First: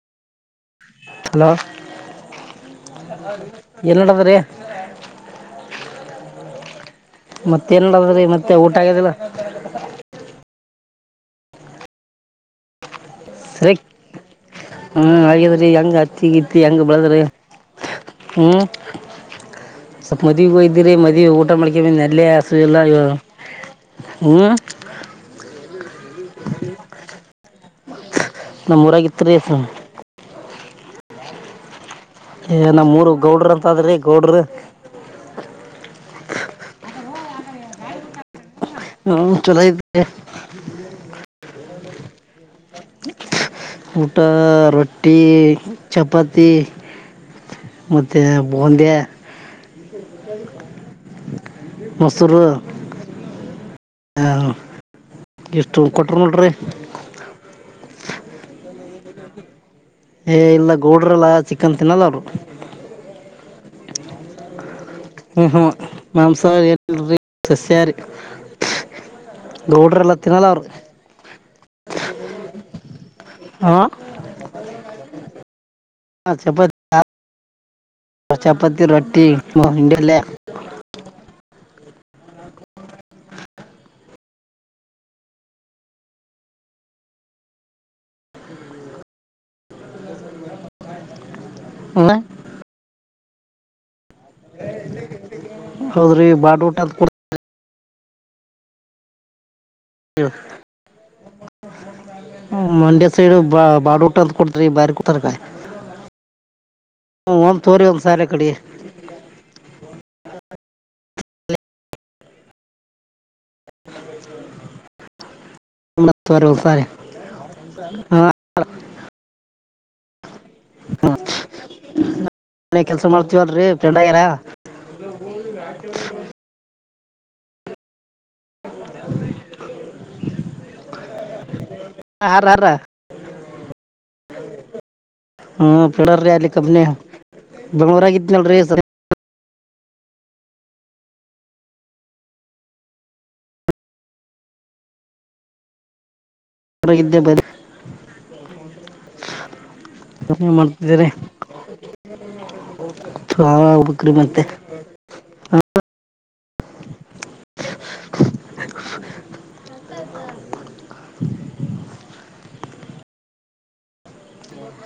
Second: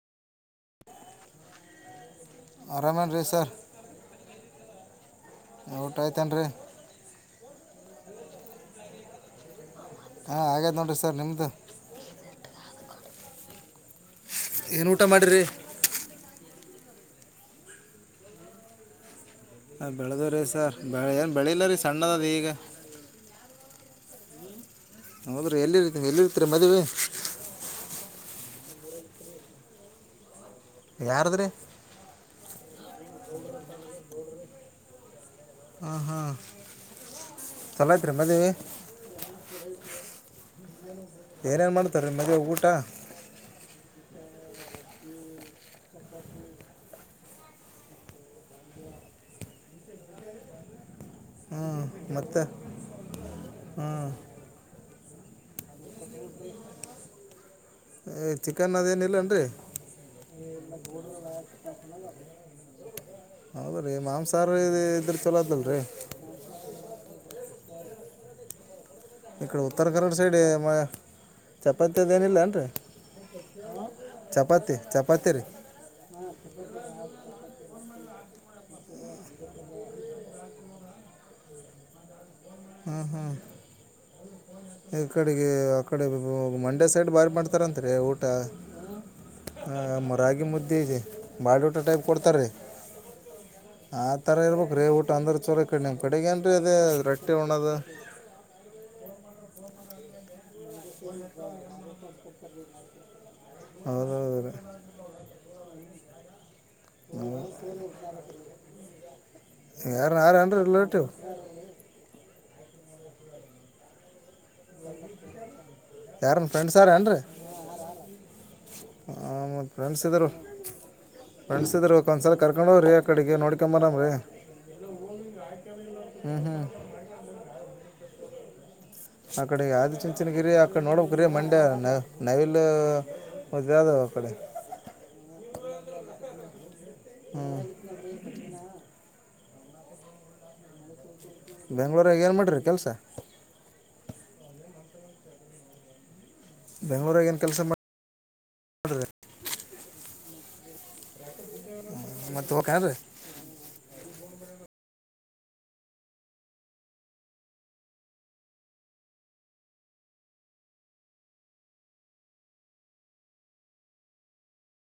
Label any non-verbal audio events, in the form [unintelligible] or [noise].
Hello ಆರಾಮೇನು ರೀ sir ಏಲ್ ನೋಡದ್ರೀ ಊಟ ಆಯ್ತೇನ್ ರೀ ಮತ್ತ ಏನ್ಡದ್ರೀ ಮತ್ತೆ ಊಟ ಆಗ್ಯದಿಲ್ಲ ಹಾ ಹಾಗೇದ್ ನೋಡ್ರಿ ಸರ್ ನಿಮ್ದು ಸರಿ ಏನು ಊಟ ಹ್ಮ ಮಾಡಿರಿ ಹಾಗೆದ್ರಿ ಹೆಂಗ ಹತ್ತಿ ಗಿತ್ತಿ ಹೆಂಗ ಬೆಳದ್ರಿ ಹ್ಮ್ ಸ್ವಲ್ಪ ಬೆಳೆದು ರೀ ಮದ್ವಿಗ್ ಸರ್ ಹಯ್ದಿರರಿ ಬೆಳೆ ಮದ್ವಿ ಏನು ಊಟ ಬೆಳಿಲ್ಲ ಮಾಡ್ಕ ರೀ ಬಂದೆ ಅಲ್ಲೇ ಸಣ್ಣದದ ಈಗ ಹಸಿವಿಲ್ಲ ಇವಾಗ ಹ್ಮ ಹೌದ್ರೀ ಎಲ್ಲಿರ್ತಿ ಎಲ್ಲಿ ಇರ್ತೀರಿ ಮದ್ವಿ ನಮೋರಾಗ ಇತ್ರೀ ಸ ಯಾರದ್ರೀ ನಮ್ಮ್ಉರ ಗೌಡ್ರ ಅಂತ ಆದ್ರೀ ಗೌಡರು ಹಾ ಹಾ ಚಲೋ ಐತ್ ರೀ ಮದ್ವಿ ಹ್ಮ ಚಲೋ ಇತ್ರಿ ಏನೇನ್ ಮಾಡತರ ಮದ್ವೆ ಊಟ ಊಟ ರೊಟ್ಟಿ ಚಪಾತಿ ಮತ್ತೆ ಬೋಂದಿ ಹ್ಞೂ ಮೊಸರು ಮತ್ತೆ ಹ್ಞೂ ಹಾ ಎಷ್ಟು ಕೊಟರು ನೋಡ್ರರಿ ಏ ಚಿಕನ್ ಅದೇನಿಲ್ಲನ್ ರಿ ಏ ಇಲ್ಲ ಗೌಡ್ರಲ್ಲ ಚಿಕನ್ ತಿನ್ನಲ್ಲ ಅವರು ಸ ಮಾಂಸಾಹರಿ ಇದು ಇದ್ರ ಚಲೋ ಹ ಹಾ ಆತಲ್ಲ ರೀ ಮಾಂಸಹಾರಿ ಅಲ್ರಿ ಸಸ್ಯಾಹಾರಿ ಈ ಕಡೆ ಉತ್ತರ ಗೌಡ್ರೆಲ್ಲ ಕನ್ನಡ ಸೈಡ್ ತಿನ್ನಲ್ಲ ಅವ್ರು ಮ ಚಪಾತಿಯದೇಏನಿಲ್ಲೇನ್ ರೀ ಹಾಂ ಚಪಾತಿ ಚಪಾತಿರಿ ಹಾಂ ಚಪಾತಿ ಚಪಾತಿ ರೊಟ್ಟಿ ಇಂಡಿಯ ಲ ಹಾಂ ಹಾಂ ಈ ಕಡೆಗೆ ಆ ಕಡೆ ಮಂಡ್ಯ ಸೈಡ್ ಭಾರಿ ಮಾಡ್ತಾರಂತ್ ರೀ ಊಟ ಹ ಮರಾಗಿ ಮುದ್ದೆ ಇದೆ ಬಾಡುಟ ಟೈಪ್ ಹ್ಞೂ ಕೊಡ್ತಾರೆೀ ಆ ಥರ ಇರ್ಬೇಕು ರೀ ಊಟ ಅಂದ್ರೆ ಚೋಲೋ ಕಮಗೆ ನಿಮ್ ಹೌದ್ರಿ ಕಡೆಗೆ ಏನ್ ರೀ ಬಾಡ್ ಅದು ಊಟ ಅಂತ ಕೊಡ್ತೀವಿ ರಟ್ಟಿ ಉಣ್ಣೋದು ಮಂಡ್ಯ ಸೈಡ್ ಹೌದು ಬಡೋಟ ಹೌದು ರೀ ಕೊಡತ್ರಿ ಬಾರಿ ಕುತಾರಕಾಯಿ ಒಂದು ತೋರಿ ಒಂದ್ ಸಾಲೆ ಕಡೆ ಯಾರು ಯಾರು ಅರೇಂನ್ರೀ ರಿಲೇಟಿವ್ [inaudible] ಒಬತು ಯಾರನ್ನ ರುಪಾಯಿ [unintelligible] ಹ ಮತ್ ಫ್ರೆಂಡ್ಸ್ ಇದರು ಫ್ರೆಂಡ್ಸ್ ಇದ್ರರು ಒಂದ್ಸಲ ಕರ್ಕೊಂಡು ಹೋಗ್ ರಿ ಆ ಕೆಲಸ ಕಡೆಗೆ ಮಾಡ್ತೀವಲ್ರಿ ನೋಡ್ಕೊಂಬರಾಮ ಫ್ರೆಂಡ್ ರೀ ಆಗ್ಯಾರ ಹ್ಮ್ ಹ್ಮ್ ಅಕಡೆ ಆದಿಚುಂಚನಗಿರಿ ಅಕಡೆ ನೋಡ್ಬೇಕ್ರಿ ಮಂಡ್ಯ ಹಾರ ನವಲ್ ಹಾರ ಅದಾವ್ ಆಕಡೆ ಹ್ಮ ಪಡ್ರೀ ಅಲ್ಲಿ ಕಬ್ನ ಹ್ಞೂ ಬೆಂಗಳೂರಗ್ ಇದನಲ್ರಿೀ ಬೆಂಗ್ಳೂರಾಗ ಏನ ಮಾಡರಿ ಕೆಲ್ಸ. ಗಿದ್ದೇ ಬೆಂಗ್ಳೂರಾಗ ಏನು ಬರ್ ಕೆಲಸ ಏನ್ ಮಾಡ್ತಿದ್ದಿರೀ. ಹ್ಮ ಮತ್ತ ಹೋಕದ ಹಾ ಹೋ ಬಕ್ರಿ ಮತ್ತೆ